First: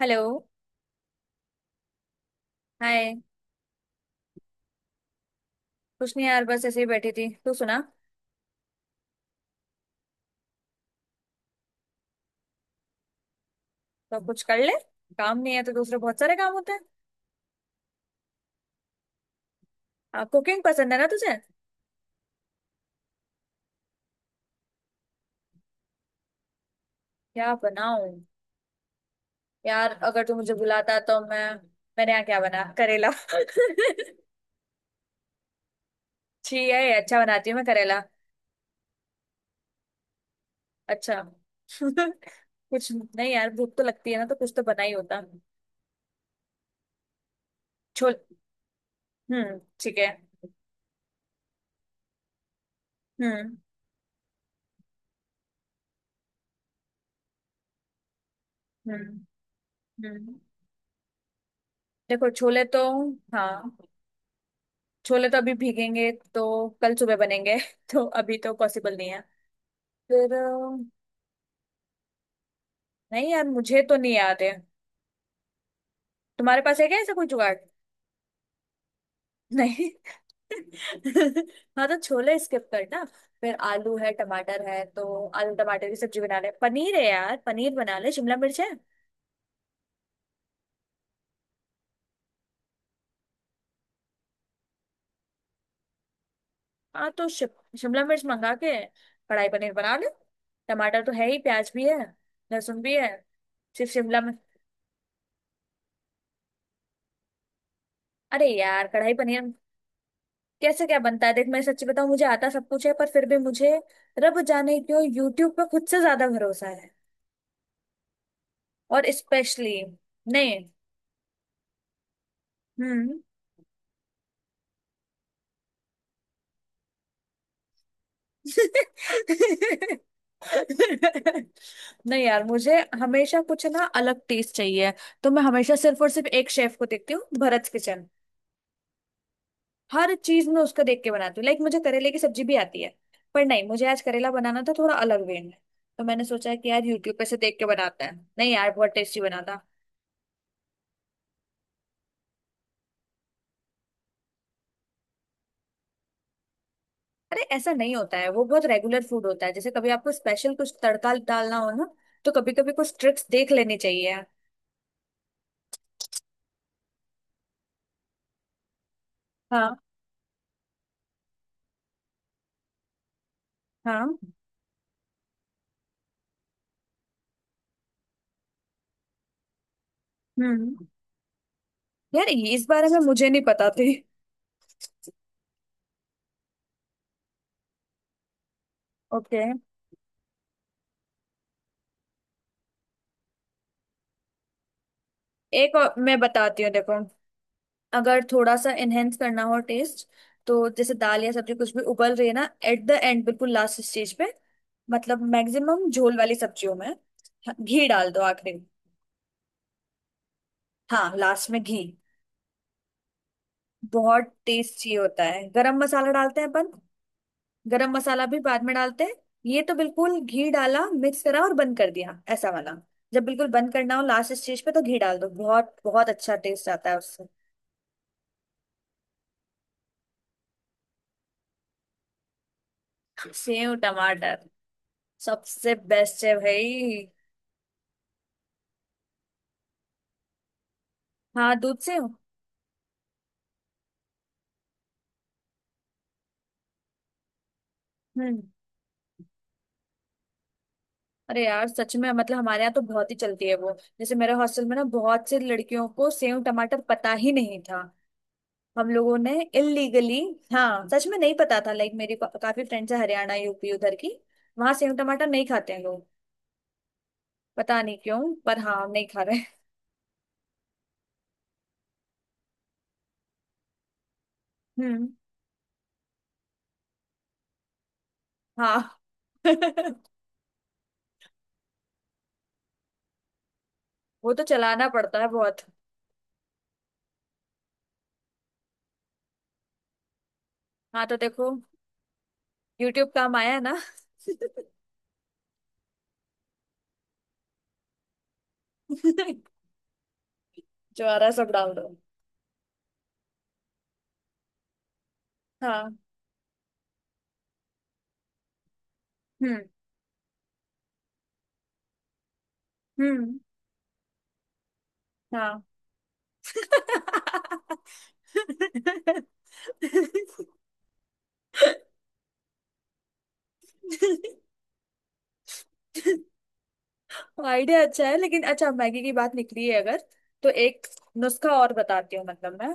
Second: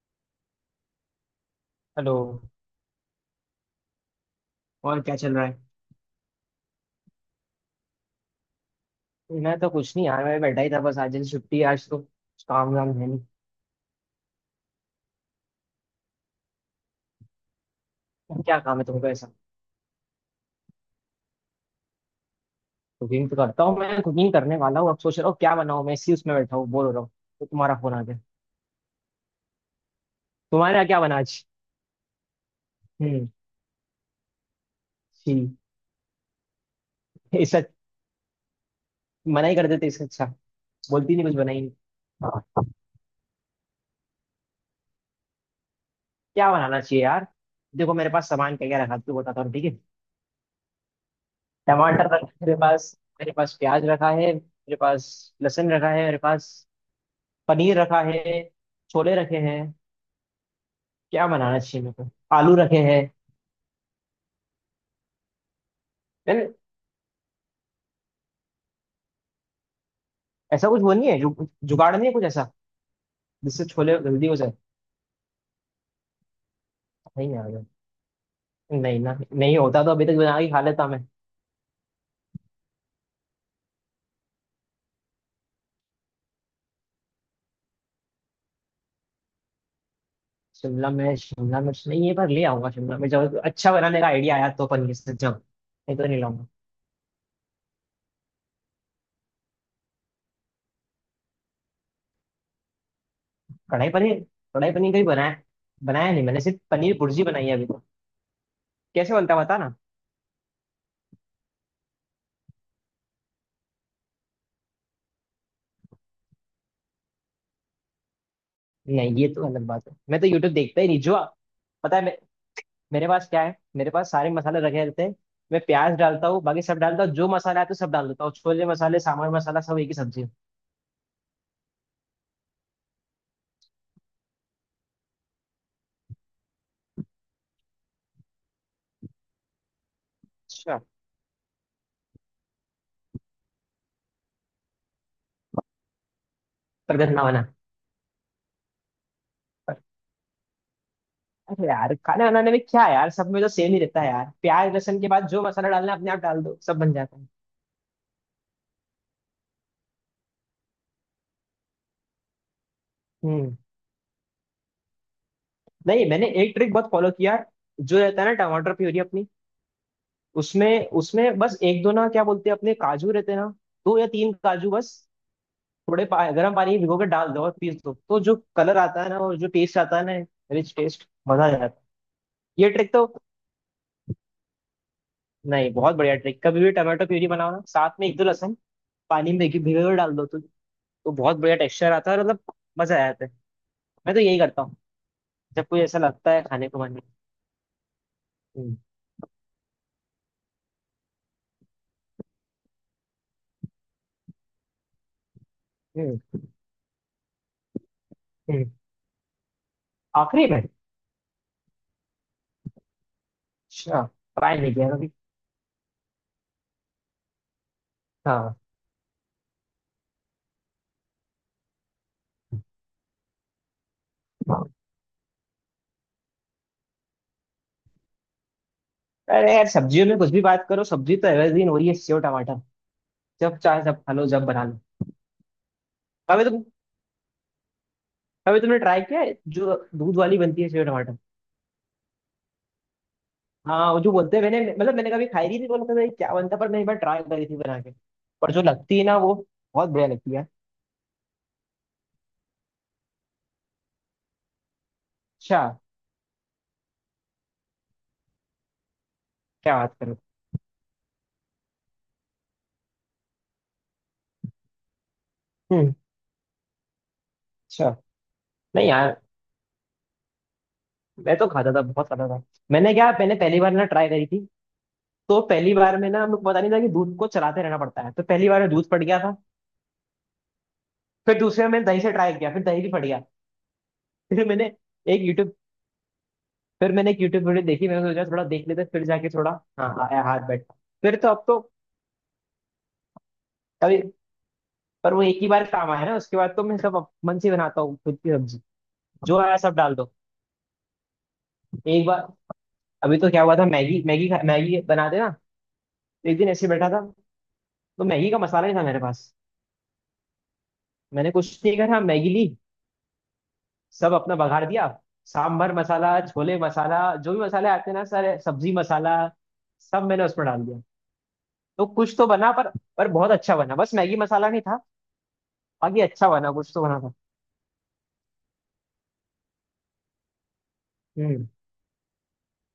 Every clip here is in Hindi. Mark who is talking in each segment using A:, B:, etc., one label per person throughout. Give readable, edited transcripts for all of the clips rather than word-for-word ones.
A: हेलो।
B: हेलो।
A: हाय।
B: और क्या चल रहा है?
A: कुछ नहीं यार, बस ऐसे ही बैठी थी। तू सुना?
B: मैं तो कुछ नहीं यार, मैं बैठा ही था बस। आज जैसे छुट्टी है, आज तो कुछ काम वाम है नहीं।
A: तो कुछ कर ले। काम नहीं है तो दूसरे बहुत सारे काम होते हैं।
B: क्या काम है तुमको ऐसा?
A: कुकिंग पसंद है ना तुझे?
B: कुकिंग तो करता हूँ मैं, कुकिंग करने वाला हूँ अब, सोच रहा हूँ क्या बनाऊँ मैं, इसी उसमें बैठा हूँ, बोर हो रहा हूँ तो
A: क्या
B: तुम्हारा फोन आ
A: बनाऊं?
B: गया।
A: यार अगर तू मुझे
B: तुम्हारे यहाँ
A: बुलाता
B: क्या बना
A: तो मैं।
B: आज?
A: मैंने यहाँ क्या बना, करेला
B: हम्म। छी।
A: छी है? अच्छा बनाती हूँ
B: इससे
A: मैं करेला।
B: मना ही कर देते इससे अच्छा। बोलती
A: अच्छा
B: नहीं, कुछ बनाई नहीं? हाँ,
A: कुछ नहीं यार, भूख तो लगती है ना, तो कुछ तो बना ही होता।
B: क्या बनाना चाहिए यार। देखो मेरे
A: छोल।
B: पास सामान क्या क्या रखा है, तू बताता हूँ
A: हम्म,
B: ठीक है।
A: ठीक है।
B: टमाटर रखा है मेरे पास, मेरे पास
A: हम्म।
B: प्याज रखा है, मेरे पास लहसुन रखा है, मेरे पास पनीर रखा है, छोले
A: हम्म।
B: रखे हैं।
A: हम्म।
B: क्या बनाना चाहिए मेरे को?
A: देखो
B: आलू
A: छोले
B: रखे
A: तो।
B: हैं।
A: हाँ, छोले तो अभी भीगेंगे
B: यार
A: तो कल सुबह बनेंगे तो अभी तो पॉसिबल नहीं है। फिर
B: ऐसा कुछ
A: अ,
B: वो नहीं है जुगाड़ नहीं है कुछ ऐसा
A: नहीं यार,
B: जिससे
A: मुझे तो
B: छोले
A: नहीं
B: जल्दी हो
A: याद
B: जाए।
A: है। तुम्हारे पास है क्या ऐसा कोई
B: नहीं आ
A: जुगाड़?
B: गया, नहीं ना, नहीं होता
A: नहीं।
B: तो अभी तक बना के खा लेता मैं।
A: हाँ तो छोले स्किप करना। फिर आलू है, टमाटर है, तो आलू टमाटर की सब्जी बना ले। पनीर है यार, पनीर बना ले। शिमला मिर्च है?
B: शिमला मिर्च, शिमला मिर्च नहीं, ये बार ले आऊंगा शिमला मिर्च, जब अच्छा बनाने का आइडिया आया तो पनीर से, जब नहीं तो नहीं लाऊंगा।
A: हाँ तो शिमला मिर्च मंगा के कढ़ाई पनीर बना ले। टमाटर तो है ही, प्याज भी है। लहसुन भी है।
B: कढ़ाई
A: सिर्फ
B: पनीर।
A: शिमला मिर्च।
B: कढ़ाई पनीर कभी बनाया? बनाया नहीं मैंने, सिर्फ पनीर भुर्जी बनाई है अभी तो।
A: अरे यार कढ़ाई
B: कैसे बनता है
A: पनीर।
B: बता ना।
A: कैसे क्या बनता है, देख मैं सच्ची बताऊं, मुझे आता सब कुछ है, पर फिर भी मुझे रब जाने क्यों यूट्यूब पे खुद से ज्यादा भरोसा है। और
B: नहीं ये तो अलग
A: स्पेशली
B: बात है, मैं तो यूट्यूब
A: नहीं।
B: देखता ही नहीं। जो पता है मैं, मेरे
A: हम्म।
B: पास क्या है, मेरे पास सारे मसाले रखे रहते हैं। मैं प्याज डालता हूँ, बाकी सब डालता हूँ, जो मसाला आता है तो सब डाल देता हूँ, छोले मसाले, सामान मसाला, सब एक ही सब्जी है।
A: नहीं यार, मुझे हमेशा कुछ ना अलग टेस्ट चाहिए। तो मैं हमेशा सिर्फ और सिर्फ एक शेफ को देखती हूँ, भरत किचन। हर चीज में
B: अच्छा।
A: उसका देख के बनाती हूँ। लाइक मुझे करेले की सब्जी भी आती है, पर नहीं, मुझे आज करेला बनाना था थोड़ा अलग वे में। तो मैंने सोचा कि यार
B: पर
A: यूट्यूब
B: गंदा
A: पे से
B: बना।
A: देख के बनाते हैं। नहीं यार, बहुत टेस्टी बना था।
B: अरे यार खाना बनाने में क्या है यार, सब में तो सेम ही रहता है यार, प्याज लहसुन के बाद जो मसाला डालना है अपने आप डाल दो, सब बन जाता है।
A: अरे ऐसा नहीं होता है, वो बहुत रेगुलर फूड होता है। जैसे कभी आपको स्पेशल कुछ तड़का डालना हो ना, तो कभी कभी कुछ ट्रिक्स देख
B: हम्म।
A: लेनी चाहिए।
B: नहीं, मैंने एक ट्रिक बहुत फॉलो किया है, जो रहता है ना टमाटर प्यूरी अपनी,
A: हाँ।
B: उसमें उसमें बस एक दो, ना क्या बोलते हैं अपने, काजू रहते हैं ना, दो
A: हाँ।
B: या
A: हम्म।
B: तीन काजू बस, थोड़े गर्म पानी में भिगो के डाल दो और पीस दो, तो जो कलर आता है ना और जो टेस्ट आता है ना, रिच
A: हम्म।
B: टेस्ट, मजा आ जाता है।
A: यार ये इस
B: ये
A: बारे
B: ट्रिक
A: में
B: तो
A: मुझे नहीं पता थी।
B: नहीं, बहुत बढ़िया ट्रिक। कभी भी टमाटो प्यूरी बनाओ ना, साथ में एक दो लहसुन, पानी में
A: ओके।
B: भिगो भिगो के डाल दो तो बहुत बढ़िया टेक्सचर आता है और मतलब मजा आ जाता है। मैं तो यही करता हूँ जब
A: एक
B: कोई
A: और
B: ऐसा
A: मैं
B: लगता है,
A: बताती
B: खाने
A: हूँ,
B: को
A: देखो।
B: मन नहीं।
A: अगर थोड़ा सा
B: हम्म।
A: एनहेंस करना हो टेस्ट, तो जैसे दाल या सब्जी कुछ भी उबल रही है ना, एट द एंड, बिल्कुल लास्ट स्टेज पे, मतलब मैक्सिमम झोल
B: हम्म।
A: वाली सब्जियों में, हाँ, घी डाल दो आखिरी में।
B: हम्म। आखिरी में।
A: हाँ, लास्ट में घी
B: अच्छा।
A: बहुत
B: ट्राई नहीं किया
A: टेस्टी
B: कभी।
A: होता है। गरम मसाला डालते हैं अपन। गरम मसाला भी
B: हाँ।
A: बाद में डालते हैं। ये तो बिल्कुल घी डाला, मिक्स करा और बंद कर दिया, ऐसा वाला। जब बिल्कुल बंद करना हो लास्ट स्टेज पे, तो घी डाल दो, बहुत बहुत अच्छा टेस्ट आता है उससे।
B: अरे यार, सब्जियों में कुछ भी बात करो, सब्जी तो एवरग्रीन हो रही है सेव टमाटर। जब
A: सेव
B: चाहे जब खा लो
A: टमाटर।
B: जब बना लो।
A: सबसे बेस्ट है
B: कभी तुम,
A: भाई।
B: कभी तुमने ट्राई किया है जो दूध वाली बनती है, सेव टमाटर?
A: हाँ, दूध सेव।
B: हाँ वो जो बोलते हैं, मैंने मतलब मैंने कभी खाई नहीं थी तो लगता था ये क्या बनता है, पर मैं एक बार ट्राई करी थी बना के।
A: हम्म।
B: पर जो लगती है ना वो बहुत बढ़िया लगती है।
A: अरे यार सच में, मतलब हमारे यहाँ तो बहुत ही चलती है वो। जैसे मेरे हॉस्टल में ना बहुत से
B: अच्छा।
A: लड़कियों को सेव टमाटर पता ही नहीं था। हम लोगों ने
B: क्या बात करो।
A: इलीगली। हाँ सच में नहीं पता था। लाइक मेरी काफी फ्रेंड्स है हरियाणा यूपी उधर की। वहां सेव टमाटर नहीं खाते हैं
B: हम्म।
A: लोग। पता
B: अच्छा।
A: नहीं क्यों। पर हाँ,
B: नहीं
A: हम नहीं
B: यार,
A: खा रहे।
B: मैं तो खाता था, बहुत खाता था। मैंने क्या, मैंने पहली बार ना ट्राई करी थी,
A: हम्म।
B: तो पहली बार में ना हम लोग को पता नहीं था कि दूध को चलाते रहना पड़ता है, तो पहली बार में दूध
A: हाँ।
B: फट गया था। फिर दूसरे में मैंने दही से ट्राई किया, फिर दही भी फट गया।
A: वो तो
B: फिर मैंने
A: चलाना पड़ता
B: एक
A: है
B: यूट्यूब
A: बहुत।
B: फिर मैंने एक यूट्यूब वीडियो देखी, मैंने सोचा थोड़ा देख लेते हैं, फिर जाके थोड़ा हाँ आया, हाथ बैठ।
A: हाँ तो
B: फिर तो अब
A: देखो,
B: तो
A: यूट्यूब काम आया है ना।
B: कभी, पर वो एक ही बार काम आया ना, उसके बाद तो मैं सब मन से बनाता हूँ, खुद की सब्जी, जो आया सब डाल दो।
A: जो आ रहा है सब डाल दो।
B: एक बार, अभी तो क्या हुआ था, मैगी मैगी खा- मैगी बनाते ना,
A: हाँ।
B: तो एक दिन ऐसे बैठा था, तो मैगी का मसाला नहीं था मेरे पास।
A: हम्म।
B: मैंने कुछ नहीं करा, मैगी ली,
A: हम्म।
B: सब अपना बघार दिया,
A: हाँ।
B: सांभर मसाला, छोले मसाला, जो भी मसाले आते हैं ना सारे, सब्जी मसाला, सब मैंने उसमें डाल दिया। तो कुछ तो बना, पर बहुत अच्छा बना, बस मैगी मसाला नहीं था, बाकी अच्छा बना, कुछ तो बना था।
A: आइडिया अच्छा है लेकिन। अच्छा, मैगी की बात निकली है, अगर तो एक
B: हम्म।
A: नुस्खा और बताती हूँ। मतलब मैं,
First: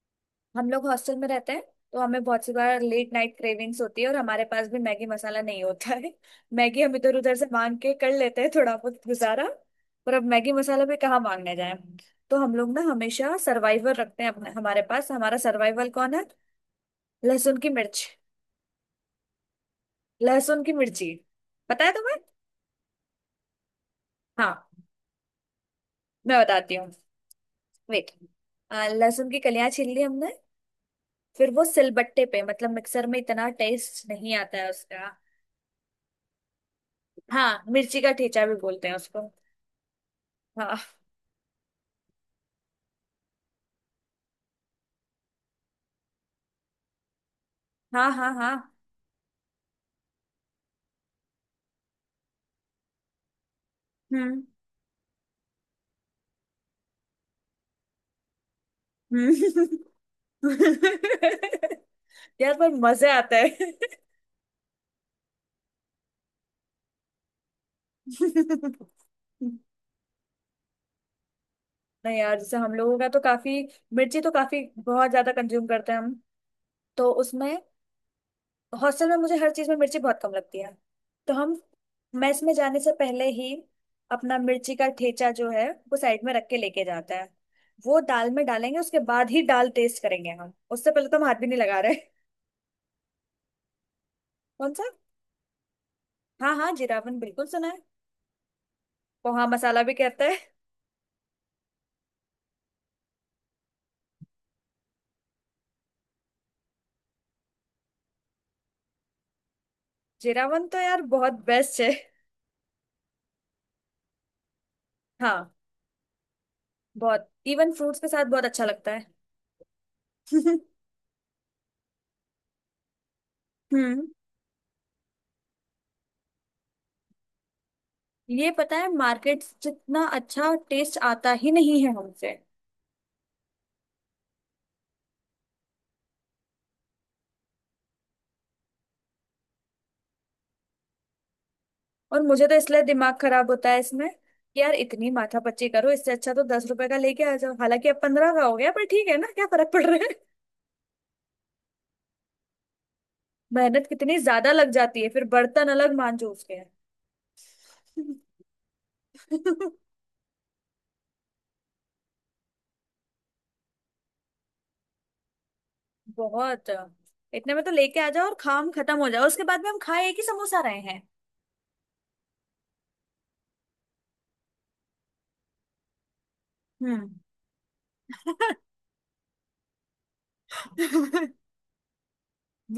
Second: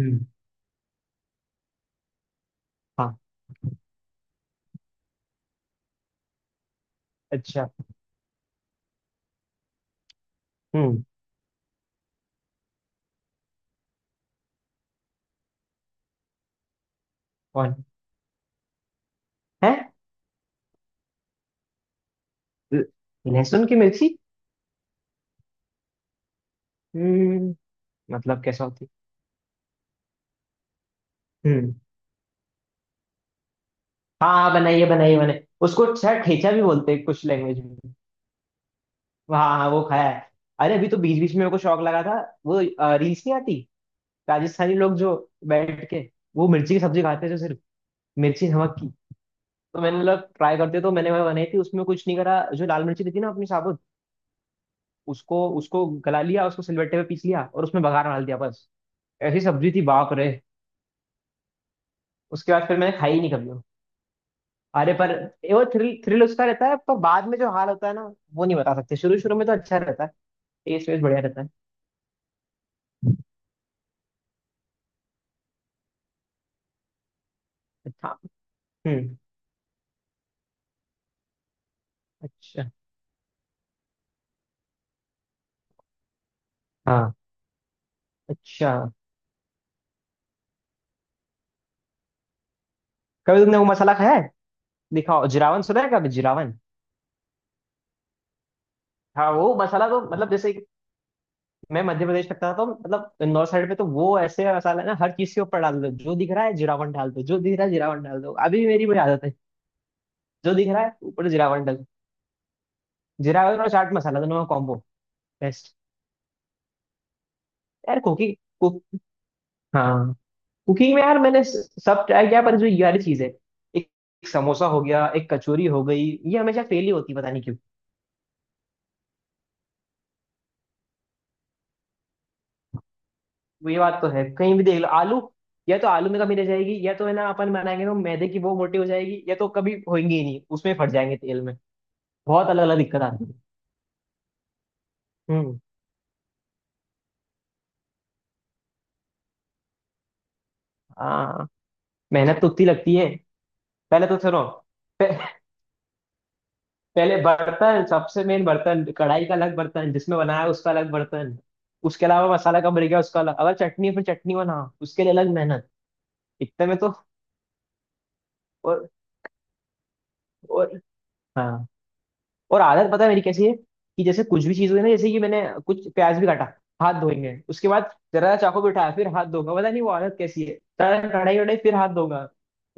B: हम्म।
A: हम लोग हॉस्टल में रहते हैं, तो हमें बहुत सी बार लेट
B: हाँ।
A: नाइट क्रेविंग्स होती है, और हमारे पास भी मैगी मसाला नहीं होता है मैगी हम इधर उधर से
B: अच्छा।
A: मांग के कर लेते हैं थोड़ा बहुत गुजारा। पर अब मैगी मसाला भी
B: हम्म।
A: कहाँ मांगने जाए। तो हम लोग ना हमेशा सर्वाइवर रखते हैं अपने। हमारे पास हमारा सर्वाइवल कौन है? लहसुन की
B: कौन
A: मिर्च।
B: है?
A: लहसुन की मिर्ची। पता है तुम्हें?
B: ल- लहसुन की मिर्ची।
A: हाँ मैं बताती हूँ।
B: हम्म।
A: वेट।
B: मतलब कैसा होती?
A: लहसुन की कलियां छील ली हमने। फिर वो
B: हम्म।
A: सिलबट्टे पे, मतलब मिक्सर में इतना टेस्ट
B: हाँ
A: नहीं
B: हाँ,
A: आता है
B: बनाइए
A: उसका।
B: बनाइए, मैंने उसको शायद ठेचा भी बोलते हैं कुछ लैंग्वेज
A: हाँ,
B: में।
A: मिर्ची का ठेचा भी बोलते हैं उसको।
B: हाँ हाँ, वो खाया है। अरे अभी
A: हाँ
B: तो बीच बीच में मेरे को शौक लगा था, वो रील्स नहीं आती, राजस्थानी लोग जो बैठ के वो मिर्ची की सब्जी खाते हैं, जो सिर्फ
A: हाँ हाँ।
B: मिर्ची नमक
A: हाँ।
B: की। तो मैंने मतलब ट्राई करते, तो मैंने वह बनाई थी, उसमें कुछ नहीं करा, जो लाल मिर्ची थी ना अपनी साबुत,
A: हम्म।
B: उसको उसको गला लिया, उसको सिलबट्टे पे पीस लिया और उसमें बघार डाल दिया बस। ऐसी
A: हम्म।
B: सब्जी थी बाप रे। उसके
A: यार
B: बाद
A: पर
B: फिर मैंने
A: मजे
B: खाई ही नहीं
A: आता
B: कभी।
A: है
B: अरे पर, ये वो थ्रिल थ्रिल उसका रहता है, पर बाद में जो हाल होता है ना, वो नहीं बता सकते। शुरू शुरू में तो अच्छा रहता है, टेस्ट वेस्ट बढ़िया रहता है।
A: नहीं यार, जैसे हम लोगों का तो काफी, मिर्ची तो काफी बहुत ज्यादा कंज्यूम करते हैं हम। तो उसमें
B: अच्छा।
A: हॉस्टल
B: हम्म।
A: में मुझे हर चीज में मिर्ची बहुत कम लगती है। तो हम मेस में
B: अच्छा।
A: जाने से पहले ही अपना मिर्ची का ठेचा जो है वो साइड में रख के लेके जाता
B: हाँ।
A: है। वो दाल में
B: अच्छा।
A: डालेंगे, उसके बाद ही दाल टेस्ट करेंगे हम, उससे पहले तो हम हाथ भी नहीं लगा रहे
B: कभी तुमने वो मसाला खाया है,
A: कौन सा?
B: दिखाओ, जिरावन सुना है कभी, जिरावन?
A: हाँ हाँ, जीरावन बिल्कुल सुना है।
B: हाँ,
A: पोहा
B: वो
A: मसाला
B: मसाला
A: भी
B: तो
A: कहते
B: मतलब
A: हैं।
B: जैसे कि, मैं मध्य प्रदेश में था, तो मतलब नॉर्थ साइड में, तो वो ऐसे मसाला है ना, हर चीज के ऊपर डाल दो, जो दिख रहा है जिरावन डाल दो, जो दिख रहा है जिरावन डाल दो, अभी भी मेरी वही आदत है,
A: जीरा
B: जो
A: वन
B: दिख
A: तो
B: रहा है
A: यार
B: ऊपर
A: बहुत
B: जिरावन डाल
A: बेस्ट
B: दो।
A: है।
B: जिरावन और चाट मसाला दोनों का कॉम्बो
A: हाँ,
B: बेस्ट।
A: बहुत। इवन फ्रूट्स
B: यार,
A: के साथ
B: कुकी
A: बहुत अच्छा
B: कुक
A: लगता है।
B: हाँ, कुकिंग में यार मैंने सब ट्राई किया, पर जो ये वाली चीज है, एक,
A: हम्म।
B: एक समोसा हो गया, एक कचौरी हो गई, ये हमेशा फेल ही होती है, पता नहीं क्यों।
A: ये पता है, मार्केट जितना अच्छा टेस्ट आता ही नहीं है हमसे।
B: वो ये बात तो है, कहीं भी देख लो आलू, या तो आलू में कमी रह जाएगी, या तो है ना अपन बनाएंगे तो मैदे की वो मोटी हो जाएगी, या तो कभी होंगी ही नहीं, उसमें फट जाएंगे तेल में।
A: और मुझे
B: बहुत
A: तो
B: अलग अलग
A: इसलिए
B: दिक्कत
A: दिमाग
B: आती है।
A: खराब होता है इसमें, कि यार इतनी
B: हम्म।
A: माथापच्ची करो, इससे अच्छा तो 10 रुपए का लेके आ जाओ। हालांकि अब 15 का हो गया, पर ठीक है ना, क्या फर्क पड़ रहा है
B: हाँ। मेहनत तो उतनी लगती है।
A: मेहनत
B: पहले
A: कितनी
B: तो सुनो,
A: ज्यादा लग जाती है,
B: पे-
A: फिर बर्तन अलग मांजो उसके।
B: पहले बर्तन, सबसे मेन बर्तन कढ़ाई का, अलग बर्तन जिसमें बनाया उसका, अलग बर्तन उसके अलावा मसाला कब रह गया उसका अलग, अगर चटनी है, फिर चटनी बना उसके लिए अलग मेहनत। इतने
A: बहुत।
B: में तो।
A: इतने में तो लेके आ जाओ और काम
B: और
A: खत्म हो जाओ, उसके बाद में हम खाए एक ही समोसा
B: और
A: रहे।
B: हाँ, और आदत पता है मेरी कैसी है, कि जैसे कुछ भी चीज हुई ना, जैसे कि मैंने कुछ प्याज भी काटा, हाथ
A: हम्म।
B: धोएंगे, उसके बाद जरा चाकू भी उठाया फिर हाथ धोगा, पता नहीं वो आदत कैसी है। सारा कढ़ाई वढ़ाई फिर हाथ धोगा,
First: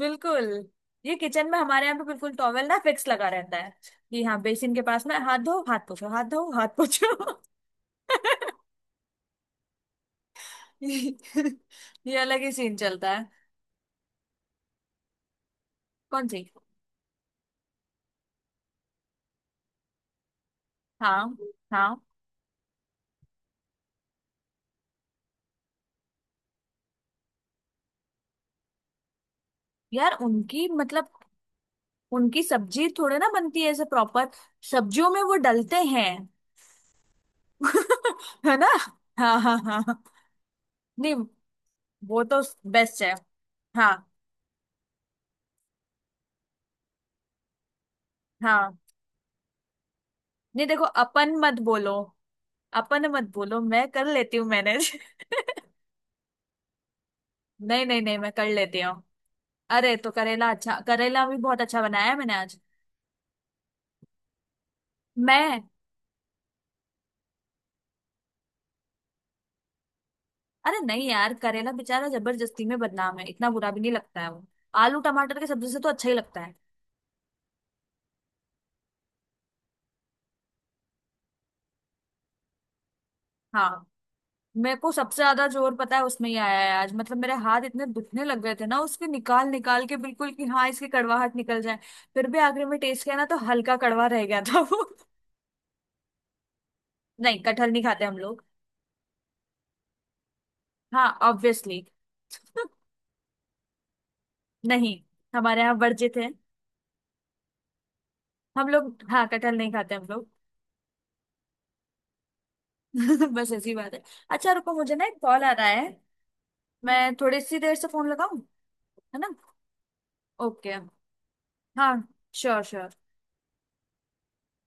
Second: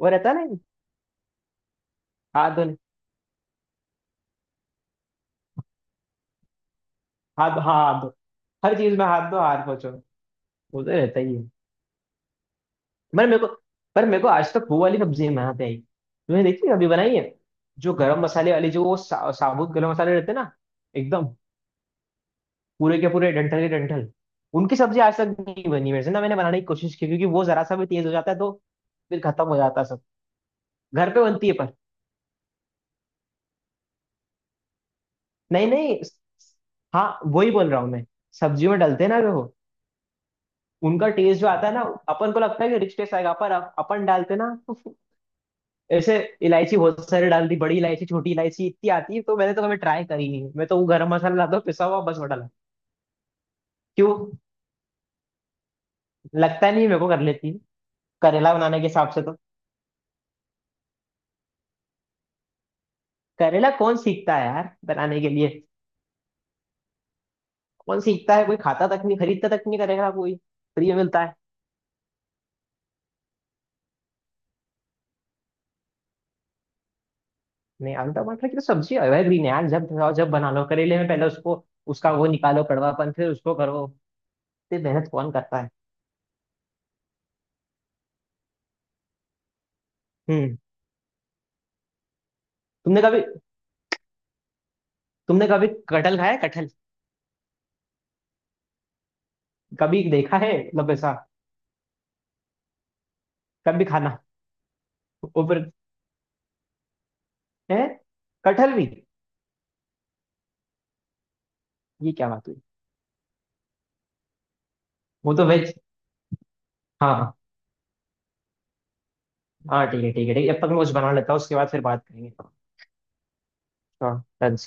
B: वो रहता है ना।
A: ये किचन में हमारे यहाँ पे बिल्कुल
B: हाथ
A: टॉवेल
B: धोने।
A: ना फिक्स लगा रहता है, कि हाँ बेसिन के पास में, हाथ धो हाथ पोछो, हाथ धो हाथ पोछो।
B: हाथ, हाँ, हाथ धो, हर चीज में हाथ धो हाथ पोछो। वो तो रहता ही है।
A: ये अलग ही सीन चलता
B: पर
A: है।
B: मेरे को पर मेरे को आज तक वो वाली सब्जी नहीं बनाते आई,
A: कौन सी?
B: तुमने देखी है, अभी बनाई है। जो गरम मसाले वाली, जो वो साबुत गरम मसाले रहते हैं ना, एकदम,
A: हाँ हाँ।
B: पूरे के पूरे, डंठल के डंठल। उनकी सब्जी आज तक नहीं बनी मेरे से ना, मैंने बनाने की कोशिश की, क्योंकि वो जरा सा भी तेज हो जाता है तो फिर खत्म हो जाता है सब,
A: यार उनकी मतलब,
B: घर पे बनती है पर।
A: उनकी सब्जी थोड़े ना बनती है ऐसे प्रॉपर, सब्जियों में वो
B: नहीं
A: डलते
B: नहीं,
A: हैं।
B: हाँ वही बोल रहा हूँ मैं।
A: है ना।
B: सब्जियों में डालते हैं ना
A: हाँ
B: वो,
A: हाँ हाँ।
B: उनका
A: नहीं,
B: टेस्ट जो आता है ना,
A: वो
B: अपन को
A: तो
B: लगता है कि रिच
A: बेस्ट
B: टेस्ट
A: है।
B: आएगा, पर
A: हाँ।
B: अपन डालते ना तो ऐसे इलायची बहुत सारी डाल दी, बड़ी इलायची, छोटी इलायची,
A: हाँ,
B: इतनी आती है, तो मैंने तो कभी ट्राई करी नहीं,
A: नहीं
B: मैं तो
A: देखो
B: वो गरम
A: अपन
B: मसाला लाता
A: मत
B: हूँ पिसा
A: बोलो।
B: हुआ, बस वो डाला।
A: अपन मत बोलो, मैं कर
B: क्यों?
A: लेती हूँ मैनेज।
B: लगता नहीं मेरे को कर लेती।
A: नहीं नहीं नहीं, मैं कर
B: करेला बनाने
A: लेती
B: के
A: हूँ।
B: हिसाब से तो,
A: अरे तो करेला, अच्छा करेला भी बहुत अच्छा बनाया है मैंने आज।
B: करेला कौन सीखता है यार बनाने के लिए?
A: मैं।
B: कौन सीखता है, कोई खाता तक नहीं, खरीदता तक नहीं करेगा कोई,
A: अरे
B: फ्री में
A: नहीं
B: मिलता
A: यार,
B: है।
A: करेला बेचारा जबरदस्ती में बदनाम है, इतना बुरा भी नहीं लगता है वो। आलू टमाटर की सब्जी से तो अच्छा ही लगता है।
B: नहीं, आलू टमाटर की तो सब्जी एवरग्रीन है यार, जब खाओ जब बना लो। करेले में पहले उसको, उसका वो निकालो कड़वापन, फिर उसको
A: हाँ।
B: करो।
A: मेरे
B: इतनी
A: को
B: मेहनत
A: सबसे
B: कौन
A: ज्यादा
B: करता है।
A: जोर पता है उसमें ही आया है आज, मतलब मेरे हाथ इतने दुखने लग गए थे ना उसके निकाल निकाल के, बिल्कुल कि
B: हम्म।
A: हाँ इसकी कड़वाहट निकल जाए। फिर भी आखिर में
B: तुमने
A: टेस्ट किया
B: कभी
A: ना तो हल्का कड़वा रह गया था वो।
B: तुमने कभी कटहल खाया है? कटहल
A: नहीं, कटहल नहीं खाते हम लोग।
B: कभी देखा है मतलब
A: हाँ
B: ऐसा?
A: ऑब्वियसली।
B: कभी खाना?
A: नहीं, हमारे
B: ऊपर
A: यहाँ वर्जित है।
B: है
A: हम
B: कटहल भी?
A: लोग, हाँ, कटहल नहीं खाते हम लोग।
B: ये क्या बात हुई।
A: बस ऐसी बात है। अच्छा रुको, मुझे ना एक
B: वो
A: कॉल
B: तो
A: आ रहा
B: वेज।
A: है। मैं
B: हाँ,
A: थोड़ी सी देर से फोन लगाऊं, है ना?
B: हाँ ठीक है ठीक है ठीक है, अब तक
A: ओके।
B: मैं कुछ बना लेता हूँ, उसके बाद फिर
A: हाँ।
B: बात करेंगे।
A: Sure sure.
B: हाँ। डन।